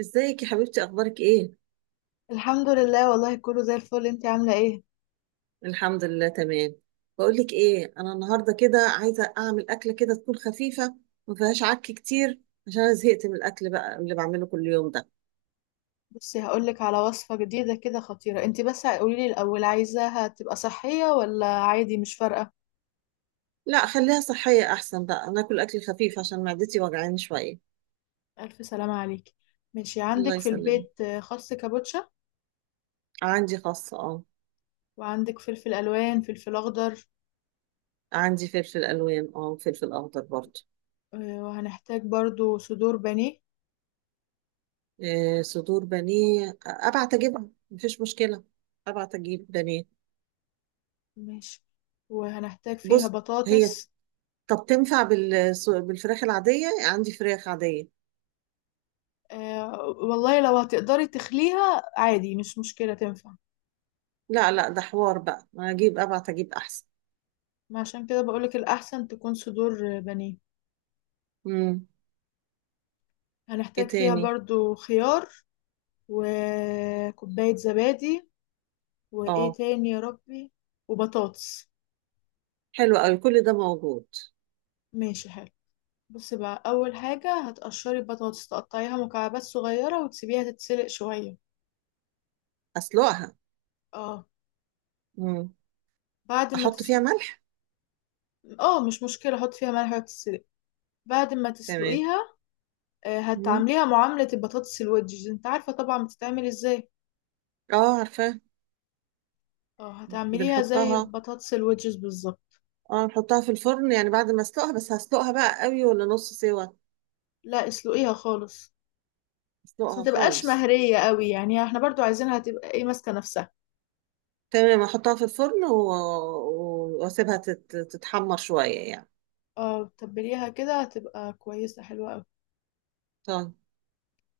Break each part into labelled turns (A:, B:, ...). A: ازيك يا حبيبتي؟ اخبارك ايه؟
B: الحمد لله، والله كله زي الفل. انت عاملة ايه؟
A: الحمد لله، تمام. بقول لك ايه، انا النهارده كده عايزه اعمل اكله كده تكون خفيفه، ما فيهاش عك كتير، عشان انا زهقت من الاكل بقى اللي بعمله كل يوم ده.
B: بصي هقولك على وصفة جديدة كده خطيرة. انت بس قوليلي الأول، عايزاها تبقى صحية ولا عادي مش فارقة؟
A: لا، خليها صحيه احسن بقى، انا اكل اكل خفيف عشان معدتي وجعاني شويه.
B: ألف سلامة عليكي. ماشي،
A: الله
B: عندك في
A: يسلمك.
B: البيت خس كابوتشا؟
A: عندي خاصه، اه.
B: وعندك فلفل ألوان، فلفل أخضر؟
A: عندي فلفل الوان، وفلفل اخضر برضه.
B: وهنحتاج برضو صدور بانيه.
A: إيه؟ صدور بانيه؟ ابعت اجيبها، مفيش مشكله. ابعت اجيب بانيه.
B: ماشي. وهنحتاج فيها
A: بص. هي...
B: بطاطس.
A: طب تنفع بالفراخ العادية؟ عندي فراخ عادية.
B: والله لو هتقدري تخليها عادي مش مشكلة، تنفع.
A: لا، لا، ده حوار بقى، هجيب، ابعت اجيب احسن.
B: ما عشان كده بقولك الأحسن تكون صدور بانيه.
A: امم. ايه
B: هنحتاج فيها
A: تاني؟
B: برضو خيار، وكوباية زبادي، وإيه
A: اه،
B: تاني يا ربي، وبطاطس.
A: حلو قوي. كل ده موجود.
B: ماشي حلو. بصي بقى، أول حاجة هتقشري البطاطس، تقطعيها مكعبات صغيرة وتسيبيها تتسلق شوية.
A: اسلقها؟
B: اه
A: امم.
B: بعد ما
A: احط فيها
B: تسلق.
A: ملح؟
B: اه مش مشكلة، حط فيها ملح وتتسلق. بعد ما
A: تمام.
B: تسلقيها
A: امم.
B: هتعمليها معاملة البطاطس الويدجز، انت عارفة طبعا بتتعمل ازاي.
A: اه، عارفاه.
B: اه هتعمليها زي
A: بنحطها.
B: البطاطس الويدجز بالظبط.
A: اه، نحطها في الفرن يعني بعد ما اسلقها؟ بس هسلقها بقى قوي ولا نص سوا؟
B: لا اسلقيها خالص، بس ما
A: اسلقها
B: تبقاش
A: خالص؟
B: مهرية قوي، يعني احنا برضو عايزينها تبقى ايه، ماسكة نفسها.
A: تمام، احطها في الفرن واسيبها تتحمر شوية يعني.
B: اه تبليها كده هتبقى كويسة حلوة قوي.
A: طيب.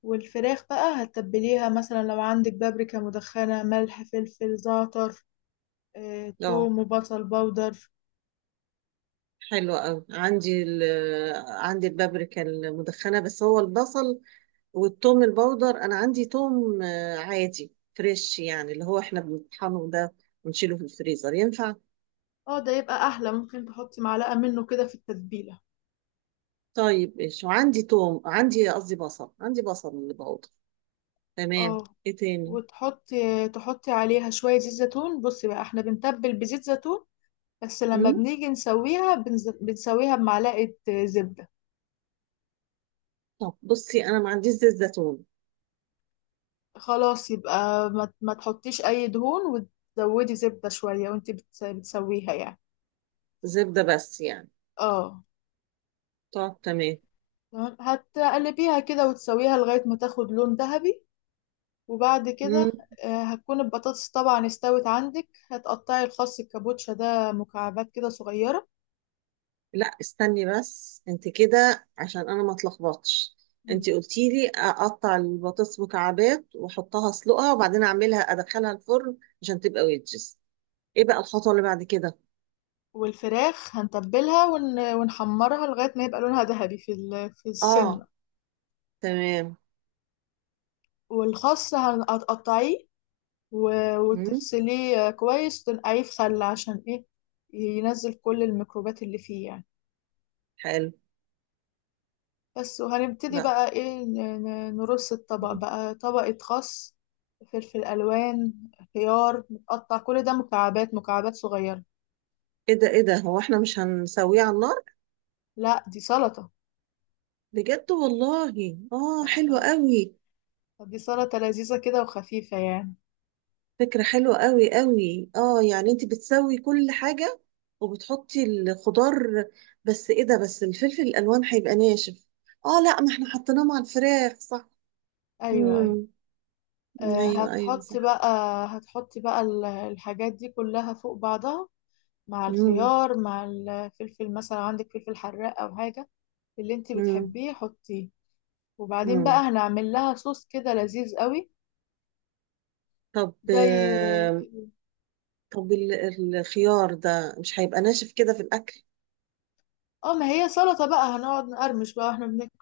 B: والفراخ بقى هتتبليها مثلا لو عندك بابريكا مدخنة، ملح، فلفل، زعتر، اه،
A: اه،
B: توم وبصل بودر.
A: حلو قوي. عندي البابريكا المدخنة، بس هو البصل والثوم البودر أنا عندي ثوم، عادي، فريش يعني اللي هو احنا بنطحنه ده ونشيله في الفريزر، ينفع؟
B: اه ده يبقى احلى، ممكن تحطي معلقة منه كده في التتبيلة.
A: طيب، ايش؟ وعندي ثوم، عندي، قصدي بصل، عندي بصل بودر. تمام.
B: اه،
A: ايه تاني؟
B: وتحطي عليها شوية زيت زيتون. بصي بقى احنا بنتبل بزيت زيتون، بس لما
A: مم؟
B: بنيجي نسويها بنسويها بمعلقة زبدة.
A: طب بصي، أنا ما عنديش زيت زيتون.
B: خلاص يبقى ما تحطيش اي دهون، وتزودي زبدة شوية وانت بتسويها يعني.
A: زبدة بس يعني؟
B: اه
A: طب، تمام.
B: تمام. هتقلبيها كده وتسويها لغاية ما تاخد لون ذهبي، وبعد كده هتكون البطاطس طبعا استوت عندك. هتقطعي الخس الكابوتشا ده مكعبات كده صغيرة.
A: لا، استني بس انت كده عشان انا ما اتلخبطش. انت قلتي لي اقطع البطاطس مكعبات واحطها، اسلقها، وبعدين اعملها ادخلها الفرن عشان تبقى ويدجز. ايه بقى الخطوه اللي بعد كده؟
B: والفراخ ونحمرها لغاية ما يبقى لونها ذهبي في في السمنة.
A: اه. تمام.
B: والخس هتقطعيه
A: مم.
B: وتغسليه كويس وتنقعيه في خل، عشان ايه، ينزل كل الميكروبات اللي فيه يعني.
A: حلو
B: بس، وهنبتدي
A: بقى.
B: بقى ايه، نرص الطبق
A: مم.
B: بقى. طبقة خس، فلفل ألوان، خيار متقطع، كل ده مكعبات مكعبات صغيرة.
A: ايه ده، ايه ده؟ هو احنا مش هنسويه على النار؟
B: لا دي سلطة.
A: بجد والله؟ اه، حلو قوي.
B: دي سلطة لذيذة كده وخفيفة يعني.
A: فكرة حلوة قوي قوي، يعني انت بتسوي كل حاجة وبتحطي الخضار. بس ايه ده؟ بس الفلفل الالوان هيبقى ناشف. اه لا، ما احنا حطيناه مع الفراخ، صح؟
B: أيوة أيوة.
A: امم.
B: آه،
A: ايوه، ايوه،
B: هتحط
A: صح.
B: بقى هتحط بقى الحاجات دي كلها فوق بعضها، مع
A: امم.
B: الخيار، مع الفلفل. مثلا عندك فلفل حراق أو حاجة اللي انت
A: امم.
B: بتحبيه، حطيه. وبعدين بقى
A: امم.
B: هنعمل لها صوص كده لذيذ قوي
A: طب،
B: زي،
A: طب ال- الخيار ده مش هيبقى ناشف كده في الاكل؟
B: اه ما هي سلطة بقى، هنقعد نقرمش بقى واحنا بناكل.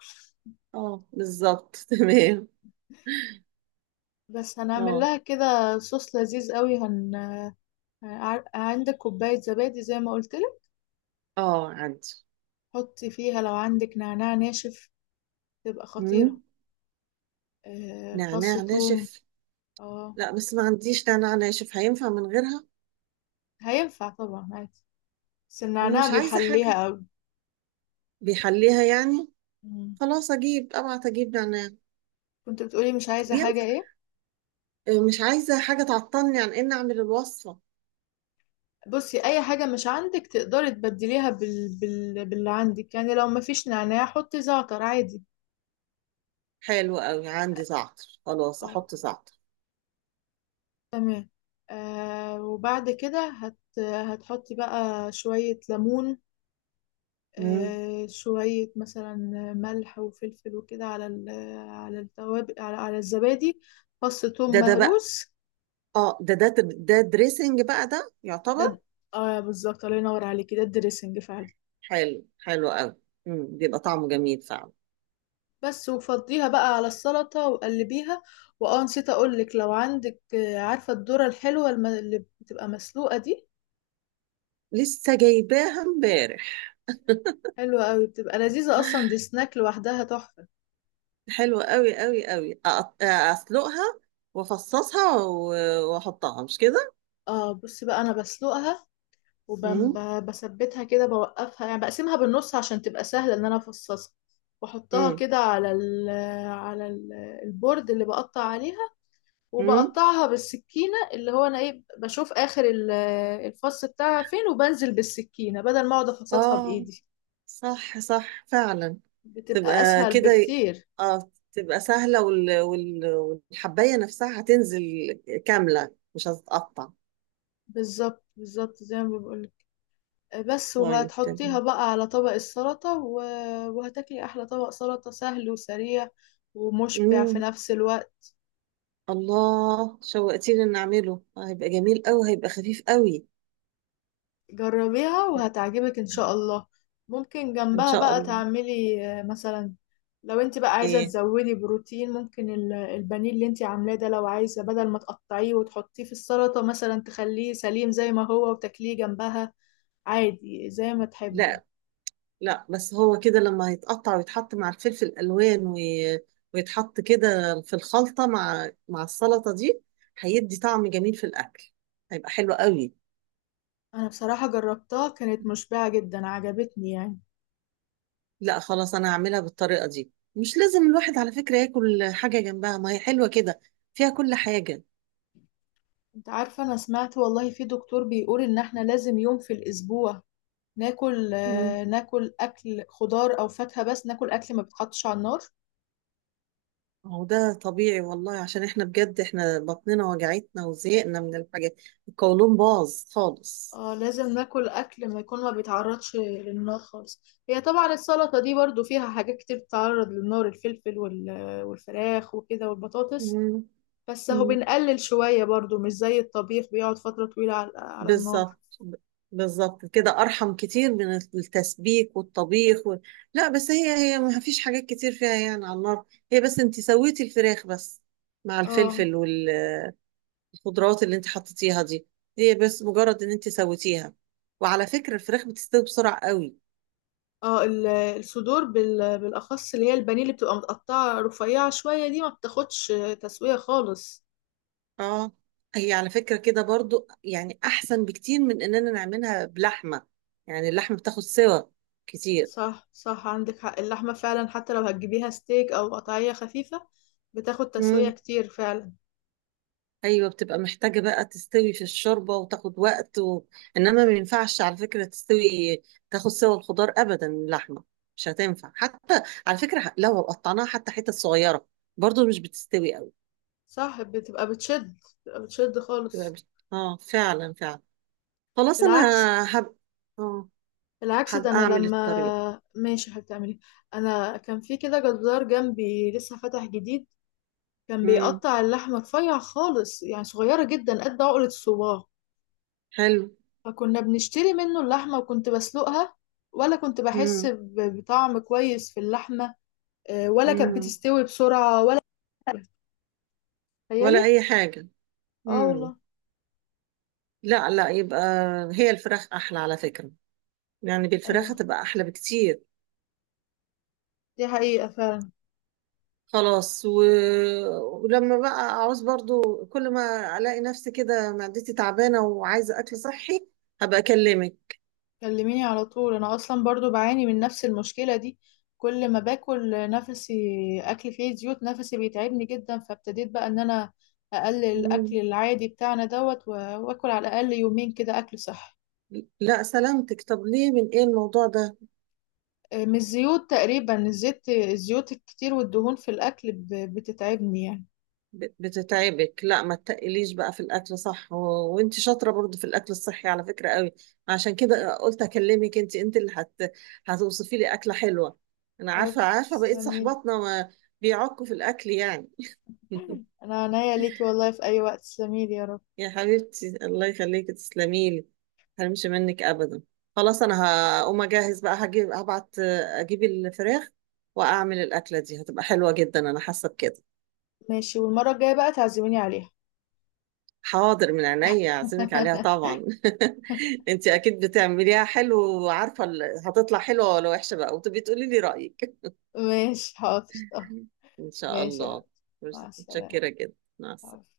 A: اه، بالظبط. تمام.
B: بس هنعمل
A: اه،
B: لها كده صوص لذيذ قوي. عندك كوباية زبادي زي ما قلت لك،
A: اه، عندي.
B: حطي فيها لو عندك نعناع ناشف تبقى خطيرة،
A: امم.
B: فص
A: نعناع
B: ثوم.
A: ناشف؟
B: اه
A: لا، بس ما عنديش نعناع ناشف، هينفع من غيرها؟
B: هينفع طبعا عادي، بس
A: انا
B: النعناع
A: مش عايزه حاجه.
B: بيحليها قوي.
A: بيحليها يعني؟
B: مم.
A: خلاص، ابعت اجيب نعناع.
B: كنت بتقولي مش
A: طب
B: عايزة حاجة،
A: ينفع؟
B: ايه؟
A: مش عايزه حاجه تعطلني عن ان اعمل الوصفه.
B: بصي، اي حاجه مش عندك تقدري تبدليها باللي عندك، يعني لو ما فيش نعناع حطي زعتر عادي.
A: حلو قوي، عندي زعتر، خلاص
B: اه
A: احط زعتر.
B: تمام. آه وبعد كده هتحطي بقى شويه ليمون،
A: مم.
B: آه شويه مثلا ملح وفلفل وكده على على التوابل، على الزبادي، فص ثوم
A: ده بقى،
B: مهروس.
A: اه ده دريسنج بقى، ده
B: ده
A: يعتبر.
B: د- اه بالظبط، الله ينور عليكي، ده الدريسنج فعلا.
A: حلو، حلو قوي. مم. بيبقى طعمه جميل فعلا.
B: بس وفضيها بقى على السلطة وقلبيها. واه نسيت اقولك، لو عندك عارفة الذرة الحلوة اللي بتبقى مسلوقة دي،
A: لسه جايباها امبارح.
B: حلوة قوي، بتبقى لذيذة، اصلا دي سناك لوحدها تحفة.
A: حلوه قوي قوي قوي، اسلقها وافصصها و- واحطها، مش كده؟
B: اه بصي بقى، انا بسلقها
A: امم.
B: وبثبتها كده، بوقفها يعني، بقسمها بالنص عشان تبقى سهلة ان انا افصصها، واحطها
A: امم.
B: كده على على ال- البورد اللي بقطع عليها،
A: امم.
B: وبقطعها بالسكينة. اللي هو أنا إيه، بشوف آخر الفص بتاعها فين، وبنزل بالسكينة بدل ما أقعد أفصصها
A: اه،
B: بإيدي.
A: صح، صح، فعلا.
B: بتبقى
A: تبقى
B: أسهل
A: كده.
B: بكتير،
A: اه، تبقى سهلة، والحباية نفسها هتنزل كاملة، مش هتتقطع.
B: بالظبط بالظبط زي ما بقولك. بس
A: طيب،
B: وهتحطيها
A: تمام.
B: بقى على طبق السلطة وهتاكلي أحلى طبق سلطة، سهل وسريع ومشبع في
A: امم.
B: نفس الوقت.
A: الله، شوقتيني ان اعمله. هيبقى جميل قوي، هيبقى خفيف قوي.
B: جربيها وهتعجبك ان شاء الله. ممكن
A: ان
B: جنبها
A: شاء
B: بقى
A: الله.
B: تعملي مثلا لو انت بقى عايزة
A: ايه؟
B: تزودي بروتين، ممكن البانيه اللي انت عاملاه ده، لو عايزة بدل ما تقطعيه وتحطيه في السلطة، مثلا تخليه سليم زي ما هو وتاكليه جنبها عادي، زي ما تحبي.
A: لا، لا، بس هو كده لما هيتقطع ويتحط مع الفلفل الالوان ويتحط كده في الخلطة مع السلطة دي، هيدي طعم جميل في الاكل. هيبقى حلو قوي.
B: انا بصراحة جربتها، كانت مشبعة جدا، عجبتني يعني.
A: لا، خلاص، انا هعملها بالطريقه دي، مش لازم الواحد على فكره ياكل حاجه جنبها، ما هي حلوه كده. فيها كل حاجه.
B: انت عارفة انا سمعت والله في دكتور بيقول ان احنا لازم يوم في الاسبوع ناكل،
A: مم.
B: ناكل اكل خضار او فاكهة، بس ناكل اكل ما بيتحطش على النار.
A: هو ده طبيعي والله، عشان احنا بجد احنا بطننا وجعتنا وزهقنا من الحاجات. القولون باظ خالص.
B: اه لازم ناكل اكل ما يكون ما بيتعرضش للنار خالص. هي طبعا السلطه دي برضو فيها حاجات كتير بتتعرض للنار، الفلفل والفراخ وكده والبطاطس،
A: مم.
B: بس اهو
A: مم.
B: بنقلل شويه برضو، مش زي الطبيخ بيقعد فتره طويله على النار.
A: بالظبط ب- بالظبط كده ارحم كتير من التسبيك والطبيخ لا، بس هي ما فيش حاجات كتير فيها يعني على النار. هي بس انت سويتي الفراخ بس مع
B: اه.
A: الفلفل. الخضروات اللي انت حطيتيها دي، هي بس مجرد ان انت سويتيها. وعلى فكرة الفراخ بتستوي بسرعة قوي.
B: اه الصدور بالاخص اللي هي البانيه، اللي بتبقى متقطعه رفيعه شويه دي، ما بتاخدش تسويه خالص.
A: اه، هي على فكرة كده برضو يعني احسن بكتير من اننا نعملها بلحمة. يعني اللحمة بتاخد سوا كتير.
B: صح صح، عندك حق، اللحمه فعلا حتى لو هتجيبيها ستيك او قطعيه خفيفه بتاخد تسويه
A: امم.
B: كتير فعلا.
A: ايوه، بتبقى محتاجة بقى تستوي في الشوربة وتاخد وقت انما ما ينفعش على فكرة تستوي، تاخد سوا الخضار ابدا من اللحمة. مش هتنفع حتى على فكرة لو قطعناها حتى حتت صغيرة، برضو مش بتستوي قوي.
B: صح بتبقى بتشد، بتبقى بتشد
A: تبقى
B: خالص.
A: بت- اه، فعلا، فعلا. خلاص انا...
B: بالعكس،
A: هب اه،
B: بالعكس ده
A: هبقى
B: انا
A: اعمل الطريق.
B: لما ماشي هتعملي. انا كان في كده جزار جنبي لسه فتح جديد، كان
A: امم.
B: بيقطع اللحمه رفيع خالص يعني صغيره جدا قد عقله الصباع،
A: حلو.
B: فكنا بنشتري منه اللحمه وكنت بسلقها، ولا كنت بحس
A: امم.
B: بطعم كويس في اللحمه، ولا كانت
A: امم.
B: بتستوي بسرعه ولا.
A: ولا
B: تخيلي.
A: اي حاجه.
B: اه والله.
A: امم. لا، لا يبقى، هي الفراخ احلى على فكره. يعني بالفراخ
B: ايوه
A: هتبقى احلى بكتير.
B: دي حقيقه فعلا.
A: خلاص، ولما بقى اعوز برضو، كل ما الاقي نفسي كده معدتي تعبانه وعايزه اكل صحي، هبقى اكلمك.
B: كلميني على طول، انا اصلا برضو بعاني من نفس المشكله دي. كل ما باكل نفسي اكل فيه زيوت نفسي بيتعبني جدا، فابتديت بقى ان انا اقلل الاكل
A: مم.
B: العادي بتاعنا دوت واكل على الاقل يومين كده اكل صحي.
A: لا، سلامتك، طب ليه؟ من ايه الموضوع ده؟
B: من الزيوت تقريبا، الزيت الزيوت الكتير والدهون في الاكل بتتعبني يعني.
A: بتتعبك؟ لا، ما تتقليش بقى في الاكل، صح، وانت شاطره برضو في الاكل الصحي على فكره قوي. عشان كده قلت اكلمك، انت اللي هتوصفي لي اكله حلوه. انا عارفه،
B: حبيبتي
A: عارفه بقيت
B: تسلميلي.
A: صحباتنا ما بيعكوا في الاكل يعني.
B: انا عنيا ليكي والله في اي وقت، تسلميلي يا رب.
A: يا حبيبتي، الله يخليكي، تسلمي لي. هرمش منك ابدا. خلاص، انا هقوم اجهز بقى، هبعت اجيب الفراخ واعمل الاكله دي، هتبقى حلوه جدا، انا حاسه بكده.
B: ماشي، والمره الجايه بقى تعزميني عليها.
A: حاضر، من عينيا، اعزمك عليها طبعا. انت اكيد بتعمليها حلو، وعارفه هتطلع حلوه ولا وحشه بقى، وتبقي تقولي لي رايك.
B: ماشي حاضر.
A: ان شاء
B: ماشي يا
A: الله.
B: حبيبي، مع
A: متشكره
B: السلامة.
A: جدا. مع السلامه.